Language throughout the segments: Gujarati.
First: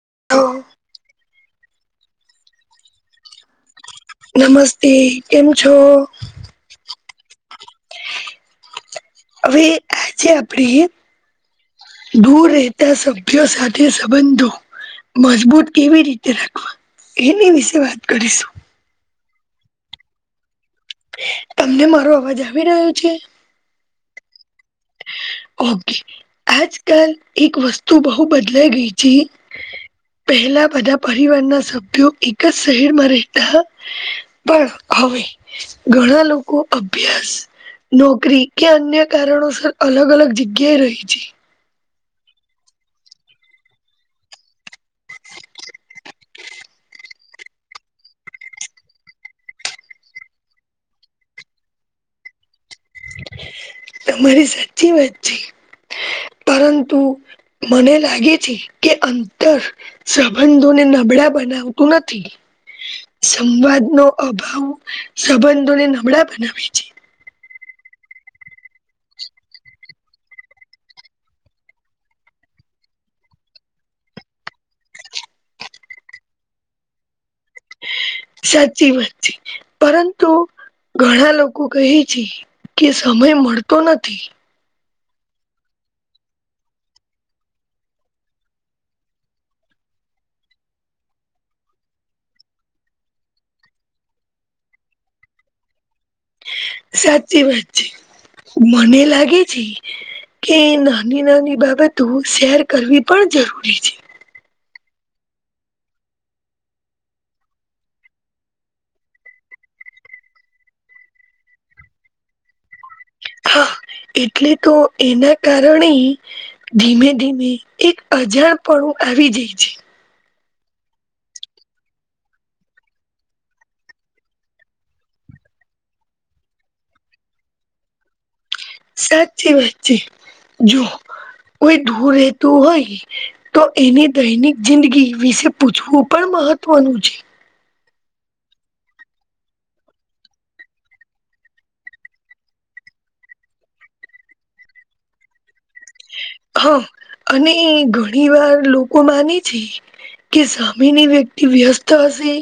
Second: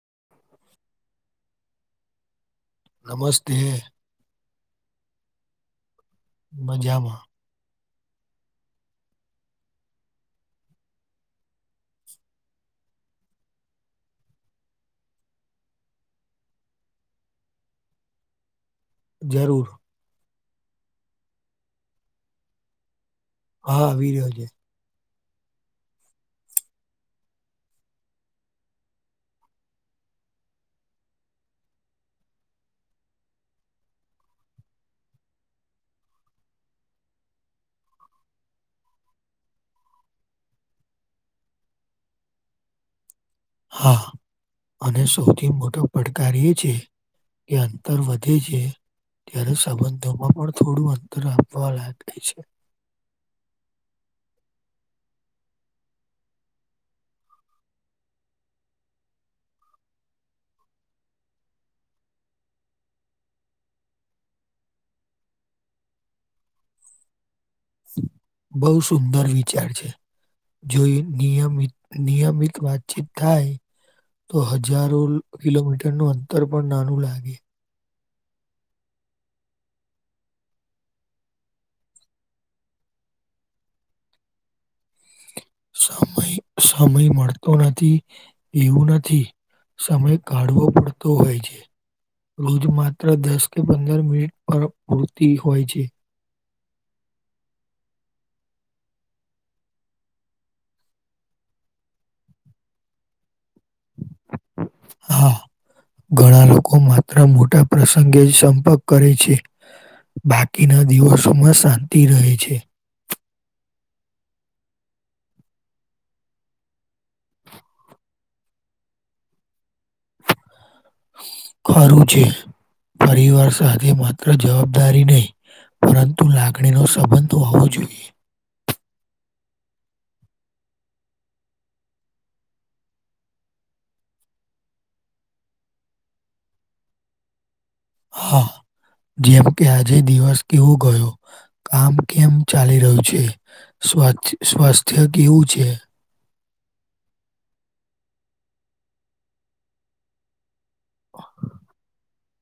[inaudible] [unintelligible] નમસ્તેૈ નમસ્તે, કેમ છો? મજામાં અવે આજ આપણે દૂર રહેતા સભ્યો સાથે સંબંધો મજબૂત કેવી રીતે રાખવા એની વિશે વાત કરીશું. જરૂર તમને મારો અવાજ આવી રહ્યો છે. હા આવી રહ્યો છે. ઓકે આજ કાલ એક વસ્તુ બહ બદલાઈ ગઈ છે. પહેલા બધા પરિવારના સભ્યો એક જ શહેરમાં રહેતા પણ હવે ઘણા લોકો અભ્યાસ, નોકરી કે અન્ય કારણો અલગ અલગ જગ્યાએ રહી છે. હા અને સૌથી મોટો પડકાર એ છે કે અંતર વધે છે. ત્યારે સંબંધોમાં પણ થોડું અંતર આપવા લાગે છે. તમારી સાચી વાત છે. પરંતુ મને લાગે છે કે અંતર સંબંધોને નબળા બનાવતું નથી પણ સંવાદનો અભાવ સંબંધોને નબળા બનાવે છે. શું બહુ સુંદર વિચાર છે. જોઈ નિયમિત નિયમિત વાતચીત થાય. તો હજારો કિલોમીટરનું અંતર પણ નાનું લાગે સાચી વાત છે પરંતુ ઘણા લોકો કહે છે કે સમય મળતો નથી. સમય સમય મળતો નથી, એવું નથી સમય કાઢવો પડતો હોય છે. રોજ માત્ર દસ કે પંદર મિનિટ પર પૂરતી હોય છે. સાચી વાત છે મને લાગે છે કે નાની નાની બાબતો શેર કરવી પણ જરૂરી છે. હા ઘણા લોકો માત્ર મોટા પ્રસંગે જ સંપર્ક કરે છે. બાકીના દિવસોમાં શાંતિ રહે છે. હા એટલે તો એના કારણે ધીમે ધીમે એક અજાણ પણ આવી જાય છે ખરું છે પરિવાર સાથે માત્ર જવાબદારી નહી. પરંતુ લાગણીનો સંબંધ હોવો જોઈએ. સાચી વાત છે, જો કોઈ દૂર રહેતું હોય તો એની દૈનિક જિંદગી વિશે પૂછવું પણ. મહત્વનું છે. હા, જેમ કે આજે દિવસ કેવો ગયો, કામ કેમ ચાલી રહ્યું છે, શી. શું વાત છે સ્વાસ્થ્ય કેવું છે, હા અને ઘણી વાર લોકો માને છે કે સામેની વ્યક્તિ વ્યસ્ત હશે.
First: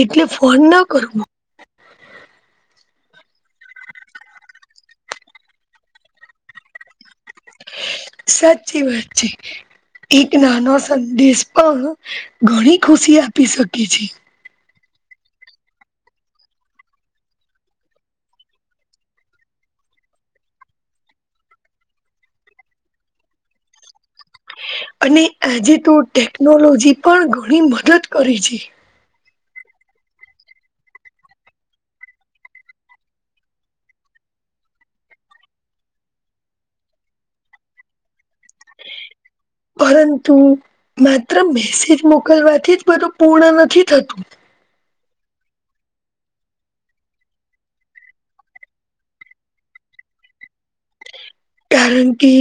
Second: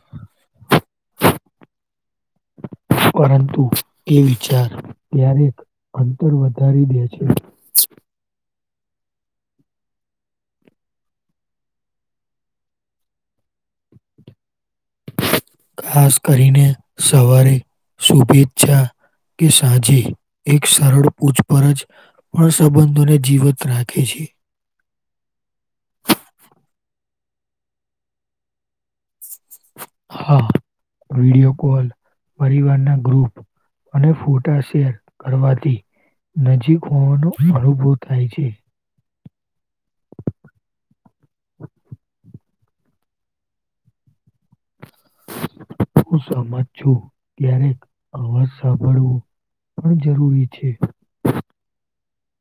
એટલે ફોન ના કરું. પરંતુ એ વિચાર ક્યારેક અંતર વધારી દે છે. સાચી વાત છે. એક નાનો સંદેશ પણ ઘણી ખુશી આપી શકે છે. [unintelligible] [inaudible] ખાસ કરીને સવારે શુભેચ્છા. કે સાંજે એક સરળ પૂછપરછ પણ સંબંધોને જીવત રાખે છે. [inaudible] અને આજે તો ટેકનોલોજી પણ ઘણી મદદ કરે છે. હા વીડીયો કોલ પરિવારના ગ્રુપ. અને ફોટા શેર કરવાથી. નજીક હોવાનો અનુભવ થાય છે. પરંતુ માત્ર મેસેજ મોકલવાથી જ બધું પૂર્ણ નથી થતું. [inaudible] હું સમજ છું ક્યારેક અવાજ સાંભળવું. પણ જરૂરી છે. કારણ કે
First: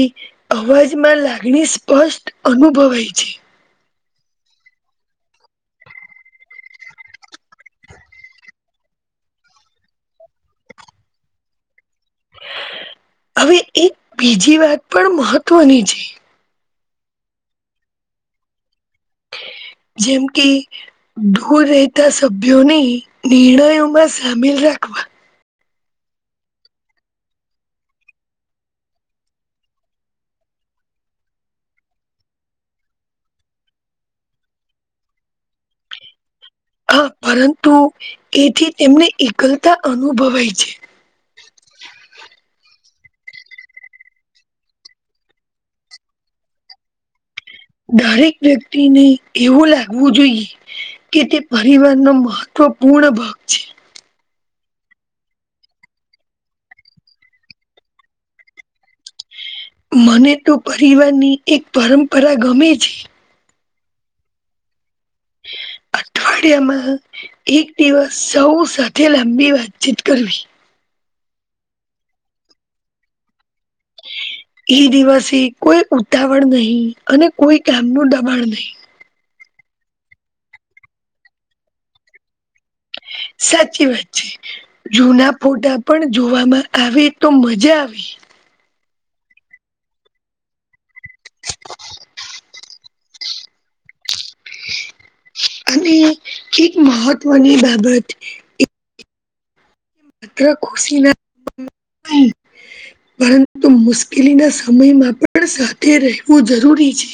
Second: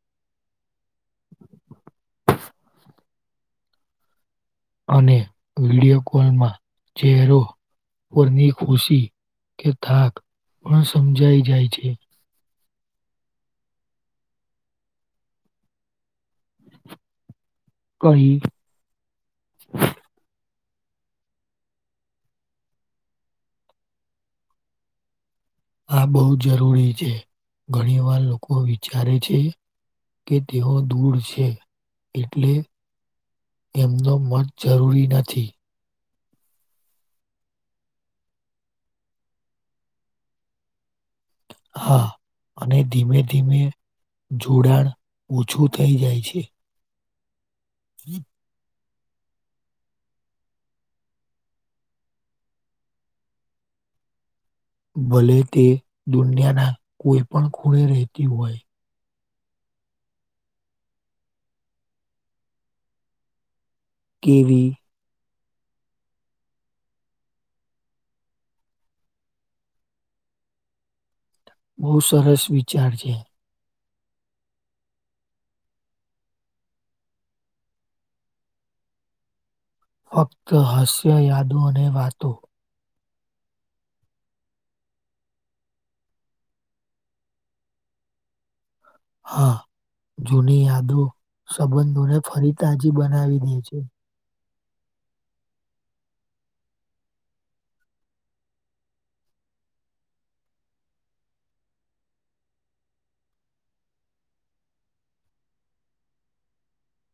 અવાજમાં લાગણી સ્પષ્ટ અનુભવાય છે. અને વિડિયો કોલમાં ચહેરો. પરની ખુશી કે થાક પણ સમજાઈ જાય છે. હવે એક બીજી વાત પણ મહત્વની છે. કહી. જેમ કે. દૂર રહેતા સભ્યોની નિર્ણયોમાં સામેલ રાખવા. આ બહુ જરૂરી છે ઘણીવાર લોકો વિચારે છે. કે તેઓ દૂર છે એટલે એમનો મત જરૂરી નથી. હા પરંતુ એથી તેમને એકલતા અનુભવાય છે. હા અને. ધીમે ધીમે જોડાણ ઓછું થઈ જાય છે. દરેક વ્યકત. તે ની એવું લાગવું જોઈએ કે તે પરિવાર નો મહત્વપૂર્ણ ભાગ છે. ભલે તે દુનિયાના કોઈ પણ ખૂણે રહેતી હોય. મને તો પરિવારની એક પરંપરા ગમે છે. કેવી. [inaudible] અઠવાડિયામાં એક દિવસ સૌ સાથે લાંબી વાતચીત કરવી. બહુ સરસ વિચાર છે [inaudible] એ દિવસે કોઈ ઉતાવળ નહીં અને કોઈ કામનું દબાણ નહીં. ફક્ત હાસ્ય, યાદો અને વાતો. [inaudible] સાચી વાત છે જૂના ફોટા પણ જોવામાં આવે તો મજા આવે. હા જૂની યાદો સંબંધોને ફરી તાજી બનાવી દે છે. અને એક મહત્વની બાબત એ. માત્ર ખુશીના પળો નહીં. પરંતુ મુશ્કેલીના સમયમાં પણ સાથે રહેવું જરૂરી છે.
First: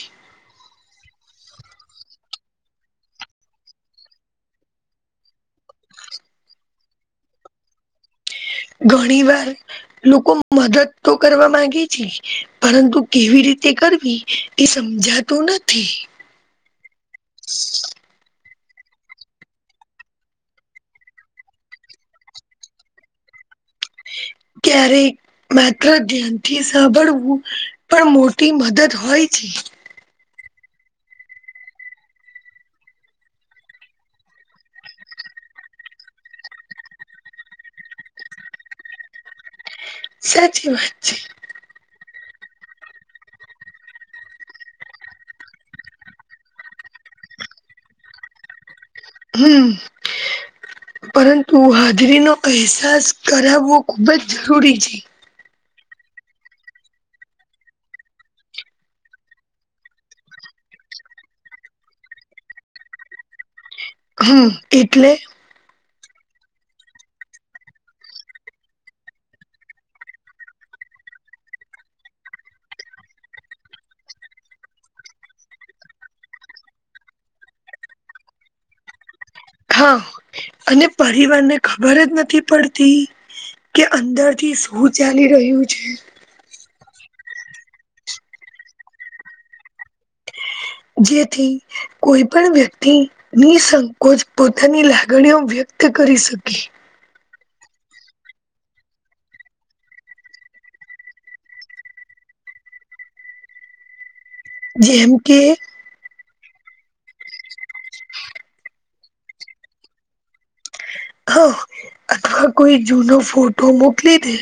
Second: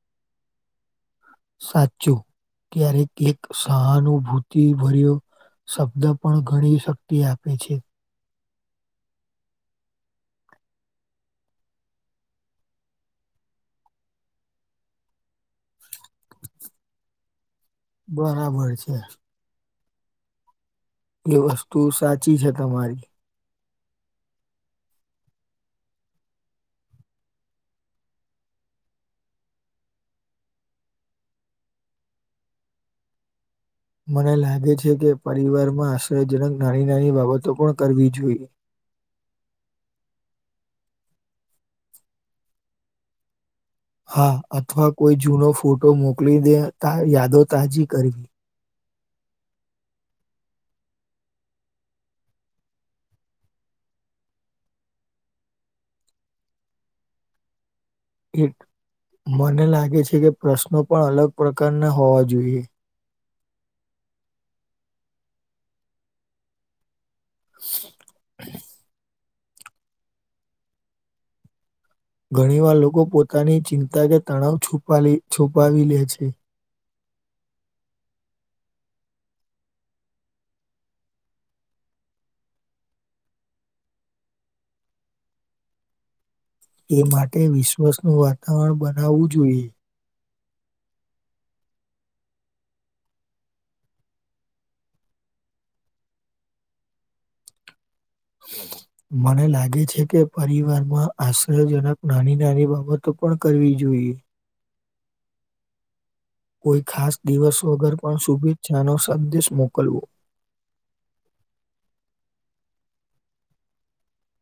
સાચું ક્યારેક એક સહાનુભૂતિ ભર્યું શબ્દો પણ ઘણી શક્તિ આપે છે. ઘણી વાર લોકો મદદ તો કરવા માંગે છે પરંતુ કેવી રીતે તે કરવી એ સમજાતું નથી. બરાબર છે. એ વસ્તુ સાચી છે તમારી [inaudible] ક્યારેક માત્ર ધ્યાનથી સાંભળવું પણ મોટી મદદ હોય છે. [inaudible] મને લાગે છે કે પરિવારમાં આશ્રયજનક નાની નાની બાબતો પણ કરવી જોઈએ. સાચી વાત છે. હા અથવા કોઈ જૂનો ફોટો મોકલી દે યાદો તાજી કરવી. હમ પરંતુ હાજરીનો અહેસાસ કરાવવો ખૂબ જ જરૂરી છે. એક મને લાગે છે કે પ્રશ્નો પણ અલગ પ્રકારના હોવા જોઈએ. હમ એટલે શ ઘણીવાર લોકો પોતાની ચિંતા કે તણાવ છુપાલી છુપાવી લે છે. હા અને પરિવાર ને ખબર જ નથી પડતી કે અંદરથી શું ચાલી રહ્યું છે. એ માટે વિશ્વાસનું વાતાવરણ બનાવવું જોઈએ. જેથી કોઈ પણ વ્યક્તિ નિસંકોચ પોતાની લાગણીઓ વ્યક્ત ત કરી શકે હ મને લાગે છે કે પરિવારમાં આશ્ચર્યજનક નાની નાની બાબતો પણ કરવી જોઈએ. હ જેમ કે. કોઈ ખાસ દિવસ વગર પણ શુભેચ્છાનો સંદેશ મોકલવો. હા અથવા કોઈ જૂનો ફોટો મોકલી દે.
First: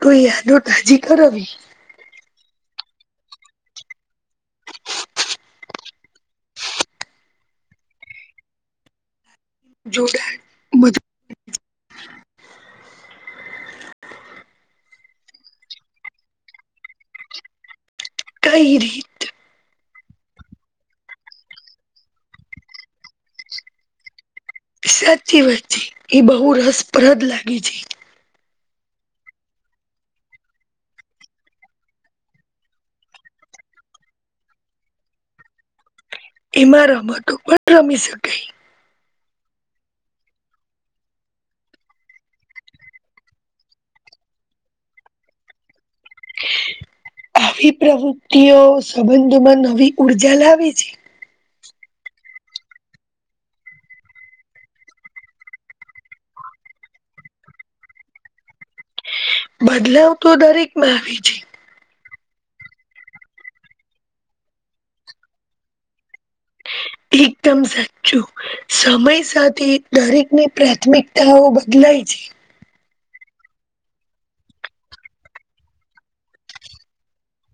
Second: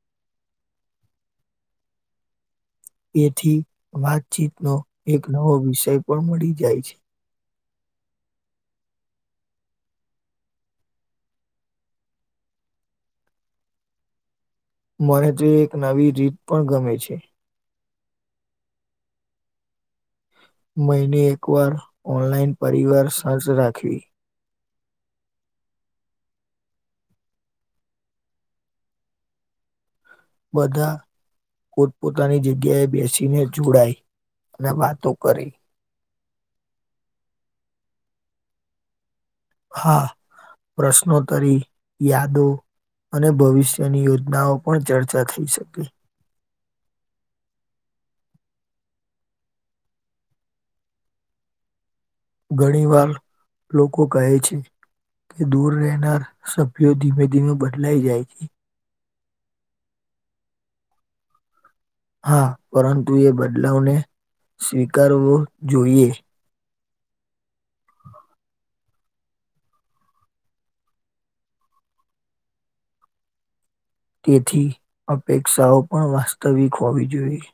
તો યાદો તાજી કરવી એથી વાતચીતનો એક નવો વિષય પણ મળી જાય છે. જોડા બધું મને જે એક નવી રીત પણ ગમે છે. કઈ રીત મહિને એક વાર ઓનલાઈન પરિવાર સાંજ રાખવી. સાચી વાત છે, એ બહુ રસપ્રદ લાગી છે. બધા પોતપોતાની જગ્યાએ બેસીને જોડાઈ ને વાતો કરે એમાં રમતો પણ રમી શકાય. હા પ્રશ્નોતરી, યાદો અને ભવિષ્યની યોજનાઓ પણ ચર્ચા થઈ શકે. હ આવી પ્રવૃતિઓ સંબંધમાં નવી ઉર્જા લાવે છે. ઘણી વાર લોકો કહે છે. કે દૂર રહેનાર સભ્યો ધીમે ધીમે બદલાઈ જાય છે. બદલાવ તો દરેકમાં આવે છે. હા પરંતુ એ બદલાવને સ્વીકારવો જોઈએ. એકદમ. [unintelligible] તેથી અપેક્ષાઓ પણ વાસ્તવિક હોવી જોઈએ.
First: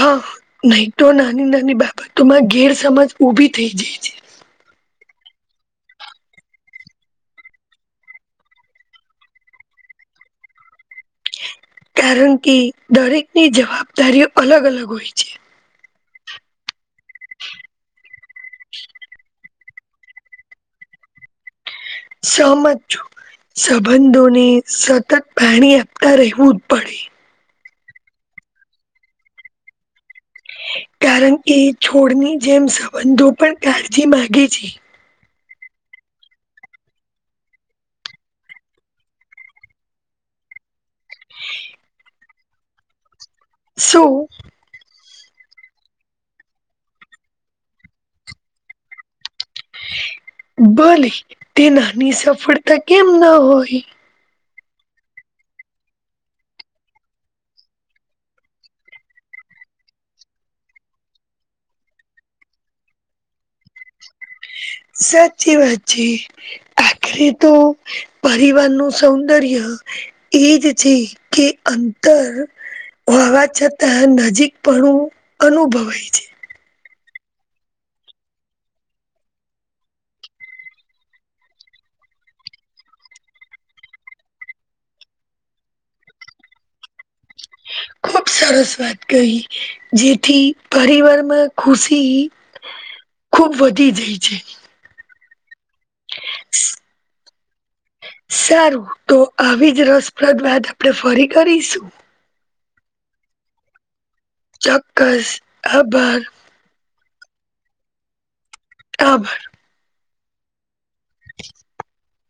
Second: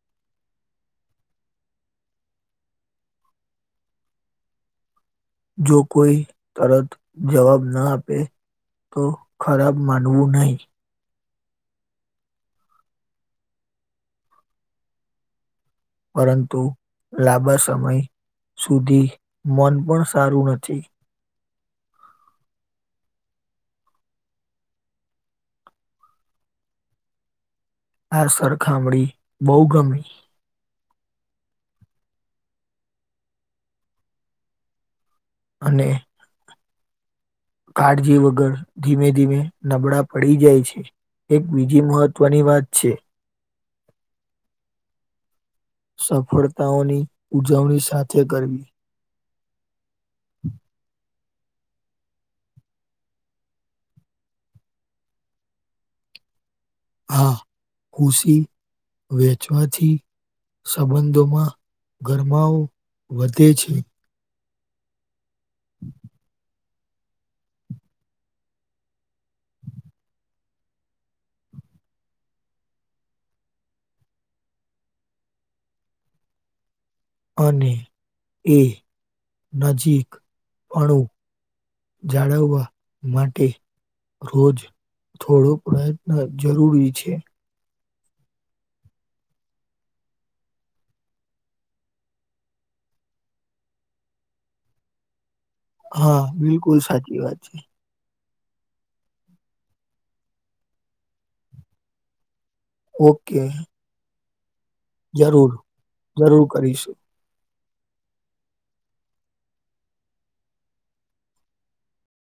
હા નહી તો નાની નાની બાબતોમાં ગેરસમજ ઉભી થઈ જાય છે. જો કોઈ તરત જવાબ ન આપે. તો ખરાબ માનવું નહીં. કારણ કે દરેકની જવાબદારીઓ અલગ અલગ હોય છે. પરંતુ લાબા સમય સુધી મન. પણ સારું નથી. સહમત છું. સંબંધોને સતત પાણી આપતા રહેવું જ પડે. આ સરખામણી બહુ ગમી. કારણ કે છોડની જેમ સંબંધો પણ કાળજી માંગે છે. અને કાળજી વગર ધીમે ધીમે નબળા પડી જાય છે. એક બીજી મહત્ત્વની વાત છે. શું. સફળતાઓની ઉજવણી સાથે કરવી. ભલે તે નાની સફળતા કેમ ન‌ હોય. આ ખુસી વેચવાથી. સંબંધોમાં ગરમાવો વધે છે. સાચી વાત છે. આખરે તો પરિવાર નું સૌંદર્ય એજ છે, કે. અંતર હોવા છતાં નજીકપણું અનુભવાય છે. અને એ નજીકપણું. જાળવવા માટે. રોજ થોડો પ્રયત્ન જરૂરી છે. ખૂબ સરસ વાત કહી જેથી પરિવારમાં ખુશી ખૂબ વધી જાય છે. હા બિલકુલ સાચી વાત છે. સારું તો આવી જ રસપ્રદ વાત આપણે ફરી કરીશું. ઓકે. ચોક્કસ જરૂર આભાર. જરૂર કરીશું. આભાર. [unintelligible] [inaudible]